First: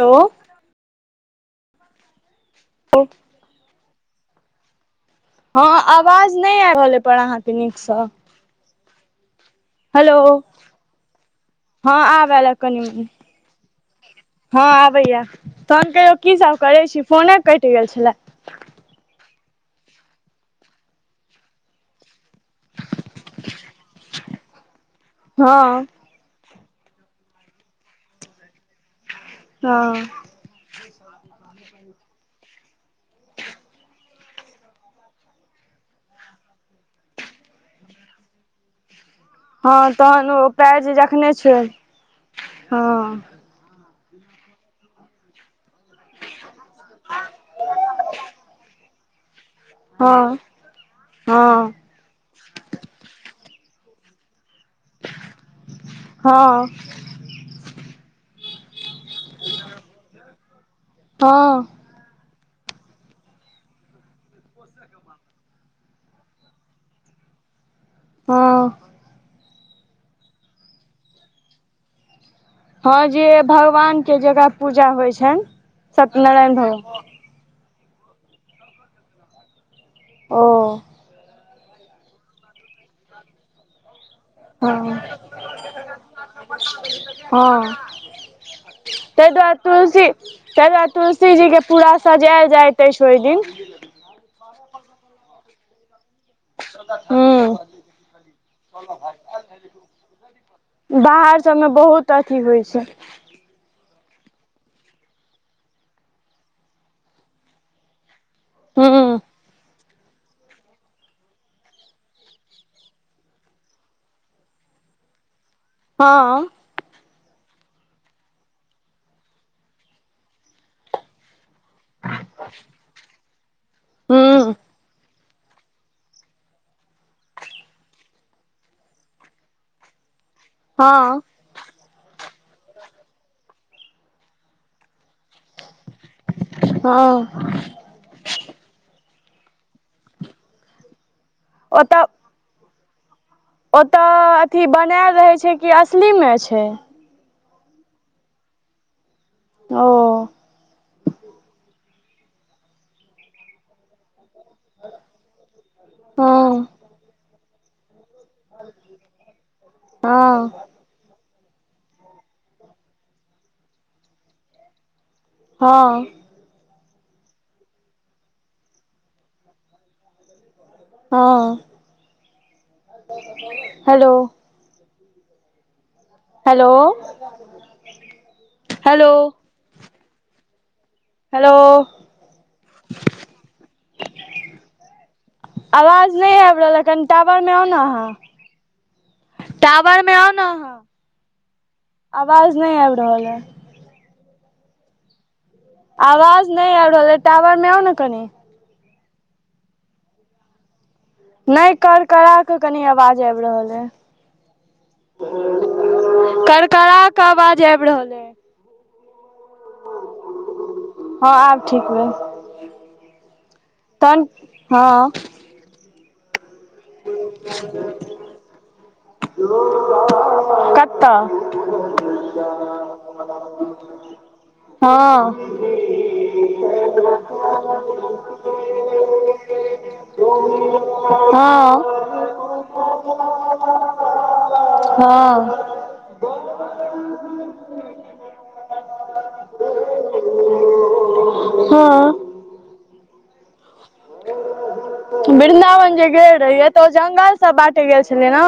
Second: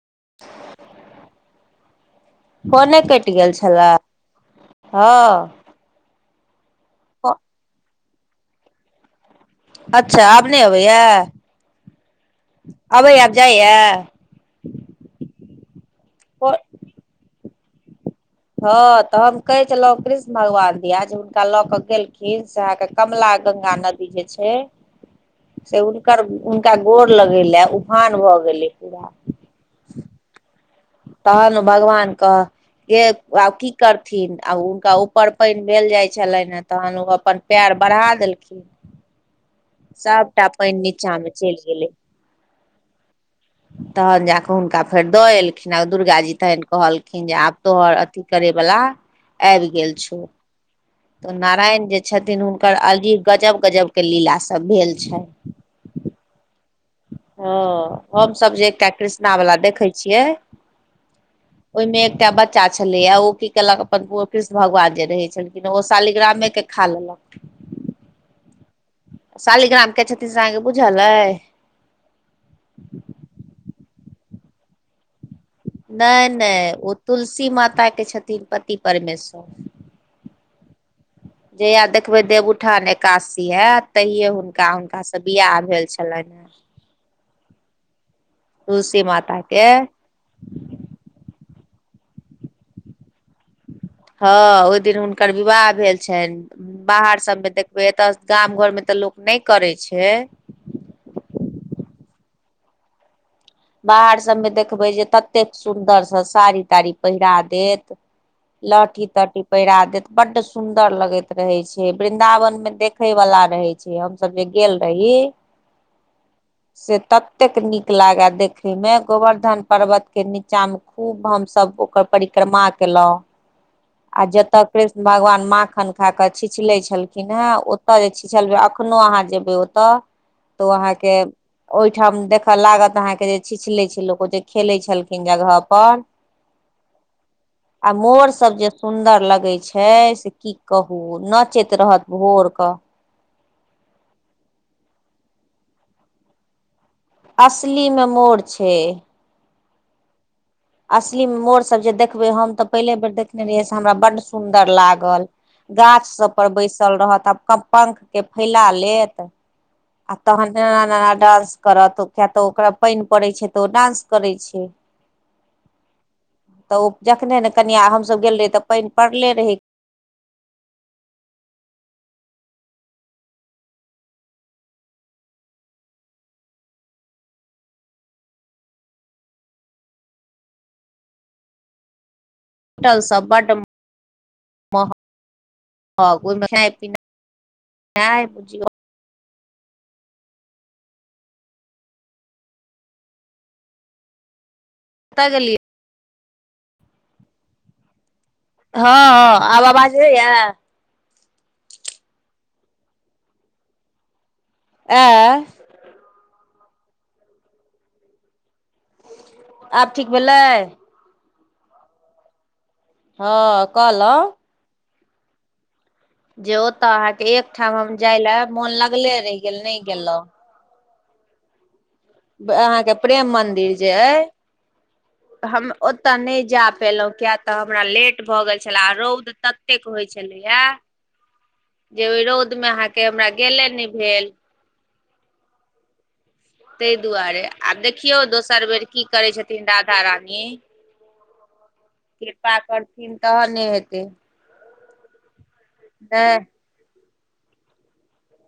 hello फोने कटि गेल छलए हँ ह आवाज नहि आबि रहल पर अहाँ के नीक से हेलो अच्छा आब नहि अबैया हँ आब ल कनि मनी अबैया आब जाइया हँ आबैया तहन कहियौ की सब करै छी फोने कटि गेल छलए हँ तऽ हम कहे छलहुं कृष्ण भगवान दीया हुनका लऽ के गेलखिन से आह के कमला गंगा नदी जे छै से हँ उ ओकर हुनका गोर लगे ले उफान भए गेलै पूरा हँ तहन ओ भगवान कह ह आब की करथिन आ हुनका ऊपर पानि भेलेल जाइ छलनि ह तहन ओ अपन प्यार बढ़ा देलखिन हँ तहन सभटा ओ पानि पैर जे नीचा मे जखने चलि छुए गेलै हँ तहन जा कऽ हुनका फेर दऽ एलखिन आ दुर्गा जी तखन कहलखिन जे आब तोहर अथी करै वाला आबि गेल छौ हँ तऽ हँ नारायण जे छथिन हुनकर अलजी गजब गजब के लीलासभ भेल छनि हँ हँ हम सभ जे एकटा कृष्णा वाला देखै छियै ह ओहिमें एकटा बच्चा छलेया ओ की केलक अपन प कृष्ण भगवान जे रहै छलखिन ओ शालिग्रामे के खा लेलक हँ शालीग्राम के छथिन से अहाँ केे बुझहल अय हँ जे भगवान के जगह पूजा होय छनि नहि सत्यनारायण नहि ओ भगवान तुलसी माताके छथिन पति परमेश्वर ओ जहिआ देखबै देवउठान एकादसी हेत तहियए हुनका हुनका हँ से बियाह भेल छलनि हँ तुलसी तै माता दुआरे के तुलसी तै दुआरे तुलसी जी के पूरा सजायल जाइत अछि ओहि दिन हँ ओहि दिन हुनकर विवाह भेल छनि बाहर ह सब मे देखबै एतऽ गाम घर मे तऽ लोक नहि करै छै बाहर सभ मे बहुत अथी होय छै बाहर सभ मे देखबै जे ततेक सुन्दर से साड़ी ताड़ी पहिरा देत ह लहठी तहठी पहिरा देत बड सुंदर लगैत रहै छै वृदाावन में देखे वाला रहो छै हम सब जे गेल रही हँ से ततेक नीक लागे देख में गोवर्धन पर्वत के नीचा में खूब भस सब ओकर परिक्रमा केलहु आ जत ह कृष्ण भगवान माखन खाकऽ छीचलै छलखिन हँ ओतऽ जे छीचलबै एखनोहु अहाँ जेबै ओतऽ [unintelligible] तऽ ओ अहाँ के ओहिठाम देखऽ लागत अहाँ के जे छिचले छै लोको अउते जे खेलै छलखिन जगह पर हँ आ मोर सब जे सुंदर लगे छै से की कहू नच चैत रहत भोरक ओतय अथी बनायल रहै छै कि असलीमे छै असली मे मोर छै ओ असलीमे मोड़ सब जे देखबे हम तऽ पहिले बेर देखने रहियै से हमरा बड्ड सुंदर लागल गाछ हँ सब पर बैसल रहत आ पपर के फैला लेत आ तखन हँ आना आना डांस करत किया तऽ ओकरा पानि पड़ैत छै तऽ ओ डान्स करैत छै हँ तऽ ओ जखने ने कनिया हमसभ गेल रहे तऽ पानि पड़ले रहै हँ हेलो हेलो हेलो हेलो टल सब बड आवाज नहि ओहिमे आबि खेनाइ रहल अखन टावरमे आउ ने अहाँ पिनाइ बुझियौ टावर में आउ ने अहाँ आवाज नहि आबि रहल ह कतअ गेललियै आवाज नहि आबि रहल यै टावर मे आउ ने कनि हँ हँ आब आवाज जाइयै नहि कर करा कऽ कनि आवाज आबि रहल अइ ऐ करकरा क आवाज आबि रहल अ आब ठीक भेलै हँ आब ठीक भेल हँ कहलौं तन हँ जे ओतऽ अहाँके एक ठाम हम जाय ले मोन लगले रहि गेल नहि गेलो कतअ अहाँके प्रेम मदिर जे अइ हँ हम ओतऽ नहि जा पयलहुँ किया तऽ हमरा लेट भऽ गेल छलए आ रौद ततेक होइ छलैयए हँ जे ओहि रौद मे अहाँके हमरा गेले नहि भेल हँ ताहि दुआरे आब देखियौ दोसर बेर की करै छथिन राधा रानी हँ कृपा करथिन तहने हेतै वृन्दावन जे गेल नहि रहिय तऽ ओ जंगल सब बाँटे गेल छलै ने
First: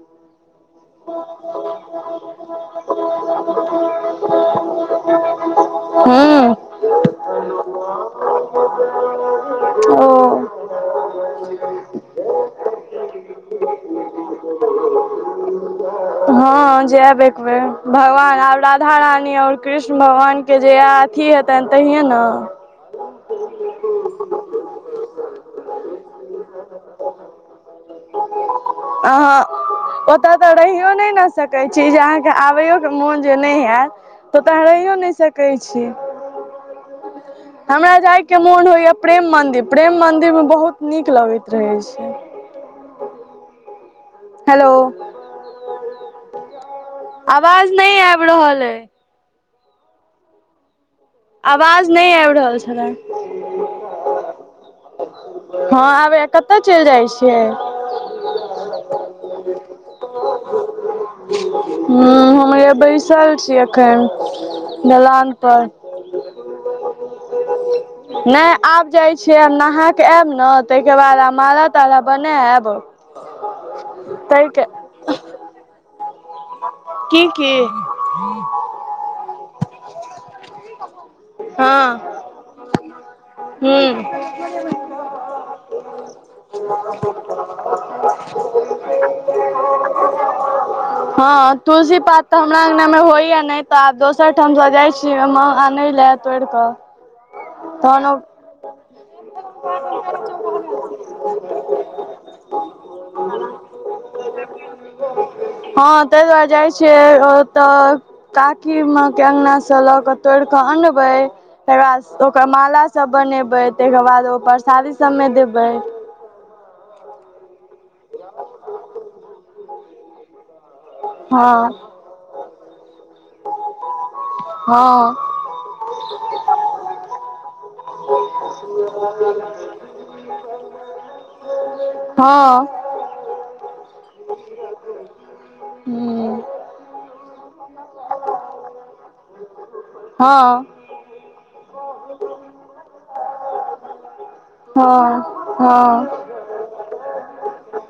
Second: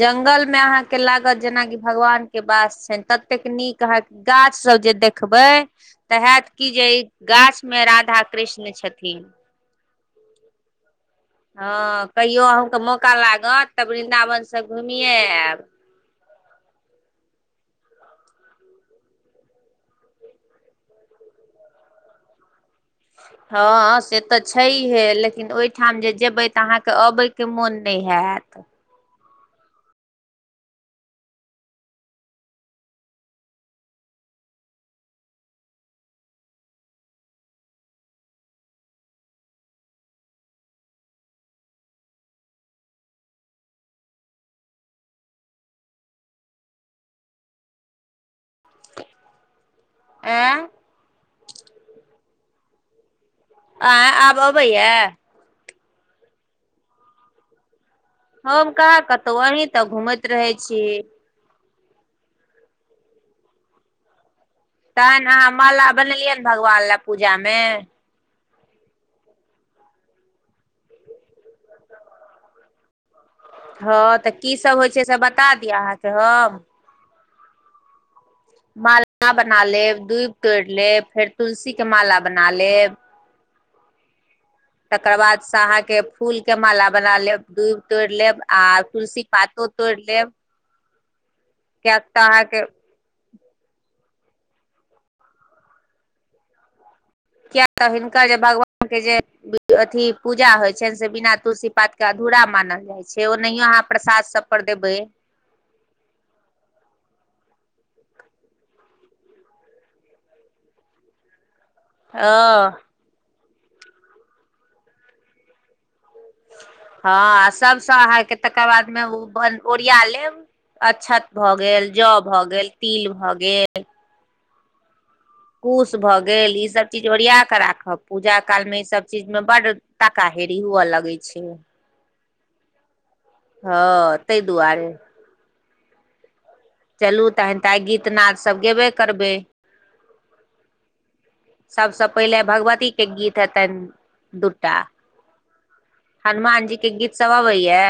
जंगल में अहाँ के लागत जेनाकि भगवान के वास छ ततेक नीक अहाँके गाछ सब जे देखबै तऽ हयत हूँ कि जे गाछ मे राधा कृष्ण छथिन ओ हँ कहियो अहूँके मौका लागत त वृन्दावन से घुमिये आयब हँ जायब एक बेेर भगवान आब राधा रानी आओर कृष्ण भगवान के जेया अथी हेतनि तहिये ने हँ से तऽ छैहे लेकिन ओहिठाम जे जेबै तऽ अहाँके अबयके मोन नै हैत अ ओतय तऽ रहियो नहि ने सकैत छी जे अहाँके आबैय ओके मोन जे नहि हयत तऽ तऽ आं रहियओ नहि सकै छी हमरा जाय के मोन होइया प्रेम मंदिर प्रेम मंदिर में बहुत नीक लगैत रहै छै हेलो अवाज नहि आबि रहल अइ ए आवाज नहि आबि रहल छलै आय आब अबैया हँ आबैया कतय चलि जाइत छियै हम कहा कतौ अहीं तऽ घूमैत रहै छी हा हम य बैसाल छी एखन तहन दलान अहाँ पर माला बनेलियै ने भगवान ले पूजा मे नहि आब जाइ छियै हम नहााक आयब ने ताहिके बाद हम माला ताला बनायब हँ तऽ की ताहिके सब होइ छै से बता दि अहाँके हम की की माला बना लेब दूभि तोड़ि लेब फेर तुलसी के माला बना लेब हू तकर बाद से अहाँ के फूल के माला बना लेब दूभि तोरि लेब आ तुलसी पातो तोरि लेब हँ तुलसी कियाक तऽ पात त अहाँके हमरा अंगना मे होय या ने ते आब दोसर ठाम स जाय छी मह आनैले तोरिके किया तऽ हिनकर जे भगवानके जे अथी पूजा होय छनि से बिना तुलसी पात के अधूरा मानल जाय छै ओ नहियो अहाँ प्रसाद सब पर देबै हँ ताहि दुआरे जाय छियै ओतऽ काकि मा के अंगना से लऽ क तोड़ि कऽ अनबै तै के बाद ओकर हँ माला सब बनेबै तहिके बाद ओ परसादी सबमे देबै हँ सबस आहां के तकर बाद मे ओ ब ओरिया लेब अक्षत हँ भऽ गेल जौ भऽ गेल तिल भऽ गेल हँ कूश भऽ गेल ईसभ चीज ओरिया कऽ राखब पूजा कालमे ईसभ चीजमे बड्ड ताका हेरी हुअ लगै छै हँ हँ तहि दुआरे [unintelligible] चलू तहन तऽ आइ गीत नादसभ गेबे करबै हँ सभसँ पहिले भगवती के गीत हेतनि दूटा हँ हँ हनुमान जी के गीत सब अबै या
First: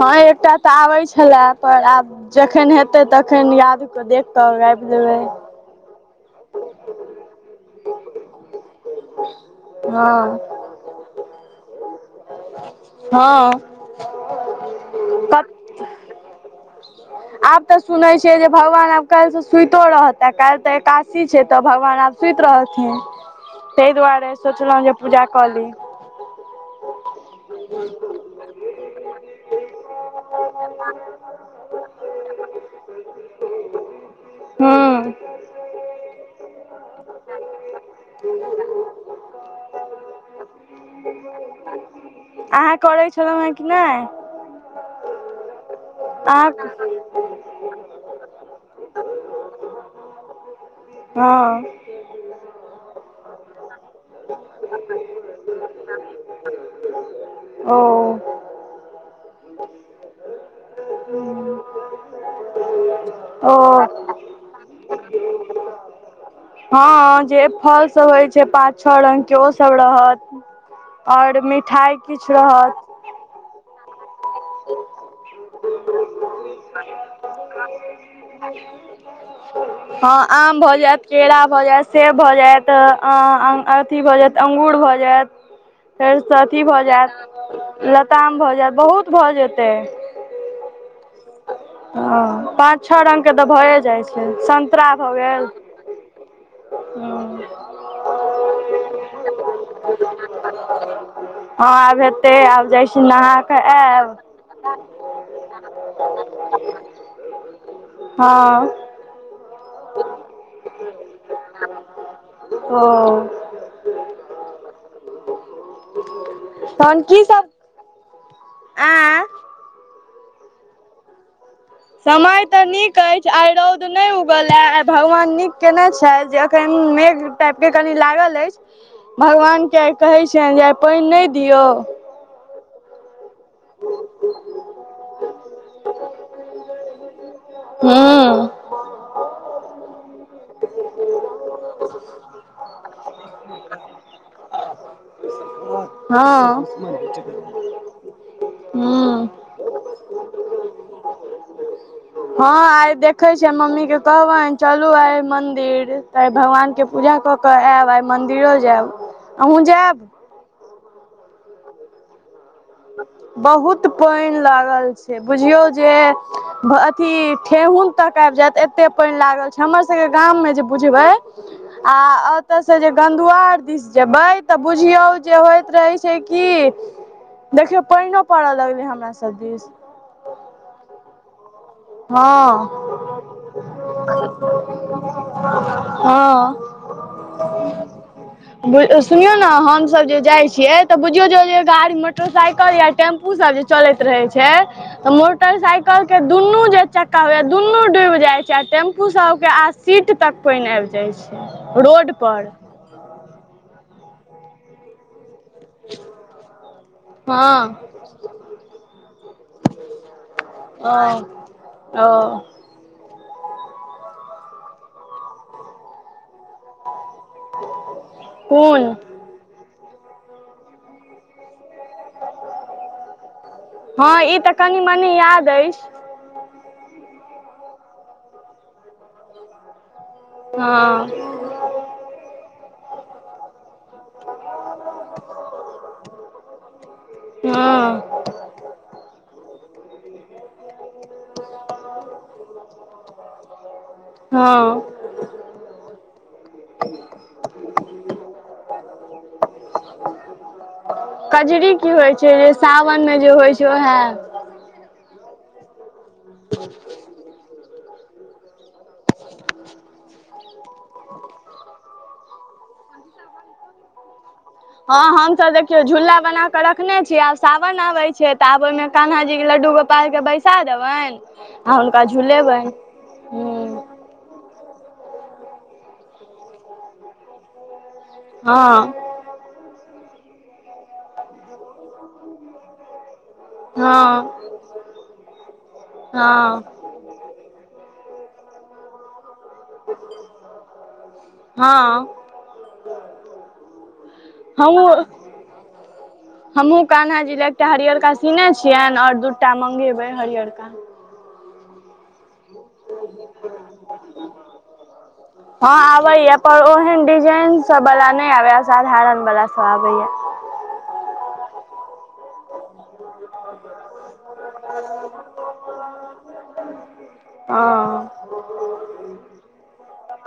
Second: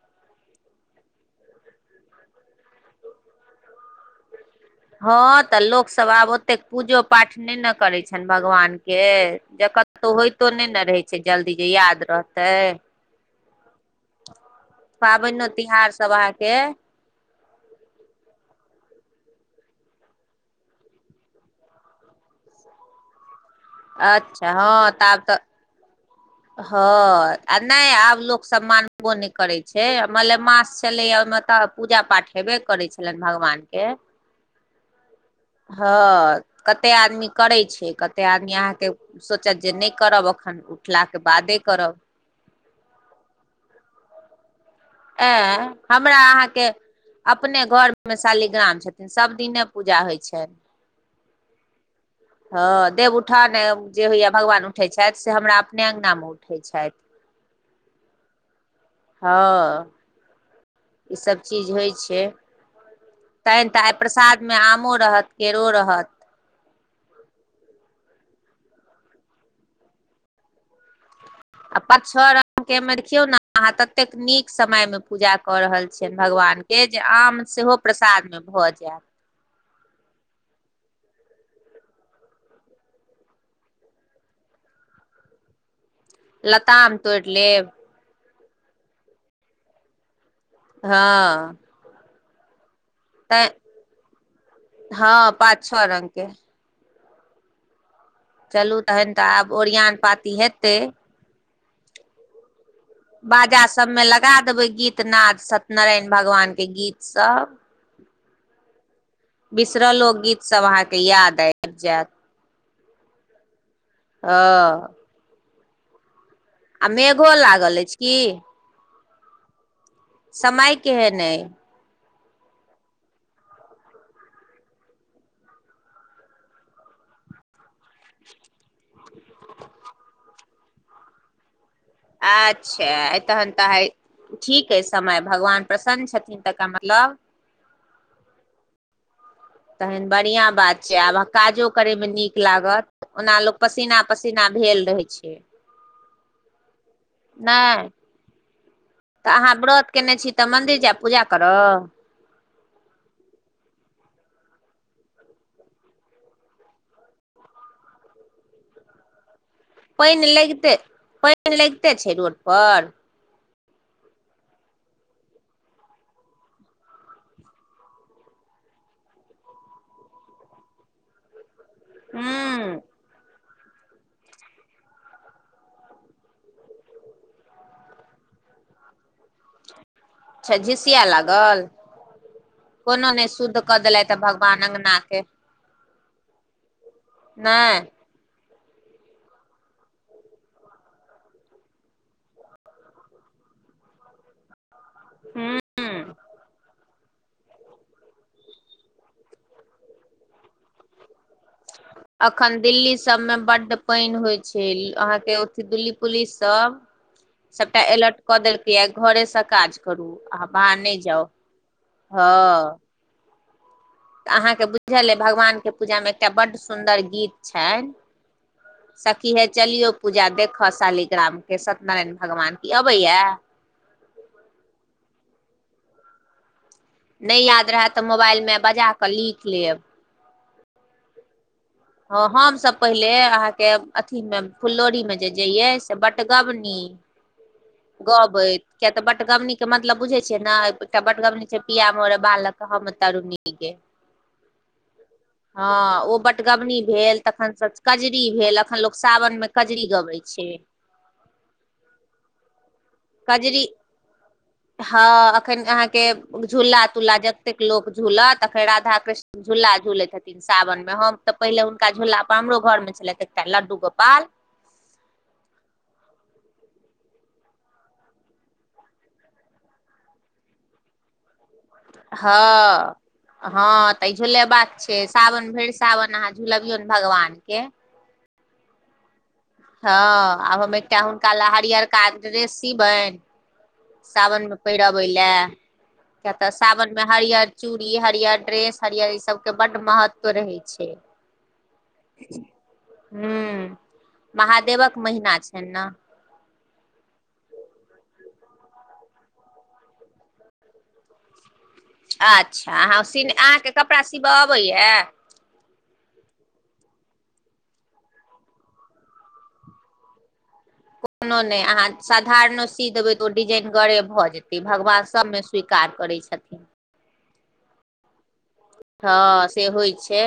हँ एकटा तऽ आबै छले पर आब जखन हेतै तखन यादके देख कऽ गाबि देबै हँ तऽ लोक सब आब ओतेक पूजो पाठ नहि ने करै छनि भगवान के के जे कतहु हँ होइतो नहि ने रहै छै जल्दी जे याद रह तै हँ पाबनि तिहार सब अहाँके आब तऽ सुनैत छैियै जे भगवान आब काल्हि से सुइतो रहता काल्हि तऽ एकादासी छै तऽ भगवान आब सुति रहलथिन ताहि दुआरे अच्छा हँ सोचलहुँ जे तऽ आब पूजा तऽ कऽ ली हँ आ नहि आब लोकसभ मानबो नहि करैत छै मलेमास छलैए ओहिमे तऽ पूजा पाठ हेबे करै छलनि भगवानके हँ हँ कते आदमी करै छै कते आदमी अहाँके सोचत जे नहि करब एखन उठलाके बादे करब अहाँ करैत छलहुँ हेँ कि नहि एं हमरा अहाँ अहाँके अपने घरमे शालीग्राम छथिन सभ दिने पूजा होय छै हँ ह देव उठाउन जे होइया भगवान उठे छथि से हमरा अपने अंगना मे उठै छथि ओ हँ ईसब चीज होय छै ओ तहन तऽ आइ प्रसादमे आमो रहत केरो रहत हँ जे फल सब होइ छै पाँच छओ रंग के ओ सब रहत आओर आ मिठाइ पाँच छ किछु रंग रहत के देख खियौ ने अहाँ ततेक नीक समय मे पूजा कऽ रहल छियनि भगवान के जे आम सेहो प्रसाद मे भऽ जायत ह हँ आम भऽ जायत केरा भऽ जायत सेब भऽ जायत अथी भऽ जायत अंगूर भऽ जायत फेर अथी भऽ लताम तोड़ि लेब जायत लताम भऽ जायत बहुत भऽ जेतै हँ हँ पाँच छओ रङ्गके तऽ तैं भए जाइ छै सन्तरा भऽ हँ गेल पाँच छओ रंग के हँ चलू तहन तऽ आब ओरियान पाती हेतै हँ आब हेतै आब जाइ छी नहा कऽ जा सबमें आयब लगा देबे गीत नाद सत्य नारायण भगवान के गीत सब हँ बिसरलो गीतसभ अहाँके याद आबि जायत ओ हँ आ मेघो लागल अछि की ऐ समय केहन अइ समय तऽ नीक अछि आइ रौद नहि उगलए आइ भगवान नीक कयने छथि जे एखन मेघ टाइप के कनि लागल अछि भगवान के आइ कहै छियनि जे आइ पानि नहि दियौ अच्छा तहन तऽ हय ठीक अ समय भगवान प्रसन्न छथिन तकर मतलब हँ तहन बढ़िआँ बात छै आब काजो करयमे नीक लागत ओना लोक पसीना पसीना भेल रहै छै हँ नहि हूं तऽ अहाँ व्रत कयने छी तऽ मंन्दिर जायब पूजा कर हँ आइ देखे छिय मम्मी के कहबनि चलू आइ मंदिर तऽ आई भगवान के पूजा कऽ कऽ आयब आइ मन्दिरो जायब अहूँ जायब पानि लगिते पानि लगिते छै रोड पर बहुत पानि लागल छै बुझियौ जे अथी ठेहुन तक आबि जायत एते पानि लागल छै हमर सब के गाम में जे बुझबे आ ओतय से हूं जे गधआार दिस जेबै तऽ बुझियौ जे होइत रहै छै की देखियौ पइनो पड़ऽ लगलै हमरा सब दिस अच्छा झिसिया लागल हँ कोनो नहि शुद्ध कऽ देलथि भगवान अङ्गना के हँ नइ बु सुनियौ ने हमसभ जे जाइ छियै तऽ बुझियौ जे गाड़ी मोटरसाइकिल या टेम्पू सब चलैत रहे छै त हूं मोटरसाइकल के दुनू जे चक्का होया दुनू डूब जाय छै आ टें्पू सब के आ सीट तक पानि आबि जाय छै रोड पर अखन दिल्ली सब मे बड्ड पानि होइ छै अहाँके दिल्ली पुलिस सब सबटा हँ अलर्ट क देलकै या घरे से काज करू आ बाहर नहि जाउ ओ हँ ओ तऽ अहाँके बुझल अइ भगवानके पूजामे एकटा बड्ड सुन्दर गीत छनि कोन स सखी हे चलियौ पूजा देखऽ शालीग्रामके सत्यनारायण भगवान के ई अबैय हँ ई तऽ कनि मनी याद अछि नहि याद रहत तऽ मोबाइलमे बजा कऽ लिख लेब हँ ह हमसभ पहिले अहाँके अथी मे फुल्लोरी मे जे जइये से बटगबनी हँ गबैत किया तऽ बटगबनी के मतलब बुझे छिय ने एकटा बटगमनी छै पिया मोर बालक हम तरूनी गे हँ ओ हँ बटगबनी भेल तखन सब कजरी भेल अखन लोग सावन मे कजरी गबै छै कजरी की होइ छै सावनमे जे होइ कजरी छै उएह हँ एखन अहाँके झूला तुला जतेक लोक झूलत अखन राधा कृष्ण झूला झुलै छथिन सावन मे हम तऽ पहिले हुनका झूला पर हमरो घर मे छलथि एकटा लड्डू गोपाल हँ हमसभ देखियौ झूला बनााके रखने छी आब सावन आबे छै तऽ आब ओहिमे कान्हा जी के लड्डू गो पारके बैसा देबनि आ हुनका झुलेबनि हँ ह हँ तऽ ई झूलेबाक छै सावन भरि सावन अहाँ झुलबियौ ने भगवान के हँ हँ आब हम एकटा हुनका एक टा लहरियरका ड्रेस सिबनि हँ सावनमे पहिरबै लए किय तऽ हँ सावन मे हरियर चूड़ी हरियर ड्रेस हरियर ई सब के बड महत्व रहै छै हँ ह महादेवक महिना छै ने हमहुँ कान्हा जी ले एकटा हरियरका सीने छियनि आऔर दूटा मंगेबै हरियरका अच्छा अहाँ सीने अहाँके कपड़ा सिबऽ अबैया हँ आबे या पर ओहेन डिजाइन सब वाला नहि आबै य साधारण वाला सब आबे या [inaudible] कोनो नहि अहाँ साधारणो सीदेबै तऽ ओ डिजेनगरे भऽ जेतै भगवान सभमे स्वीकार करै छथिन ह हँ से होइ छै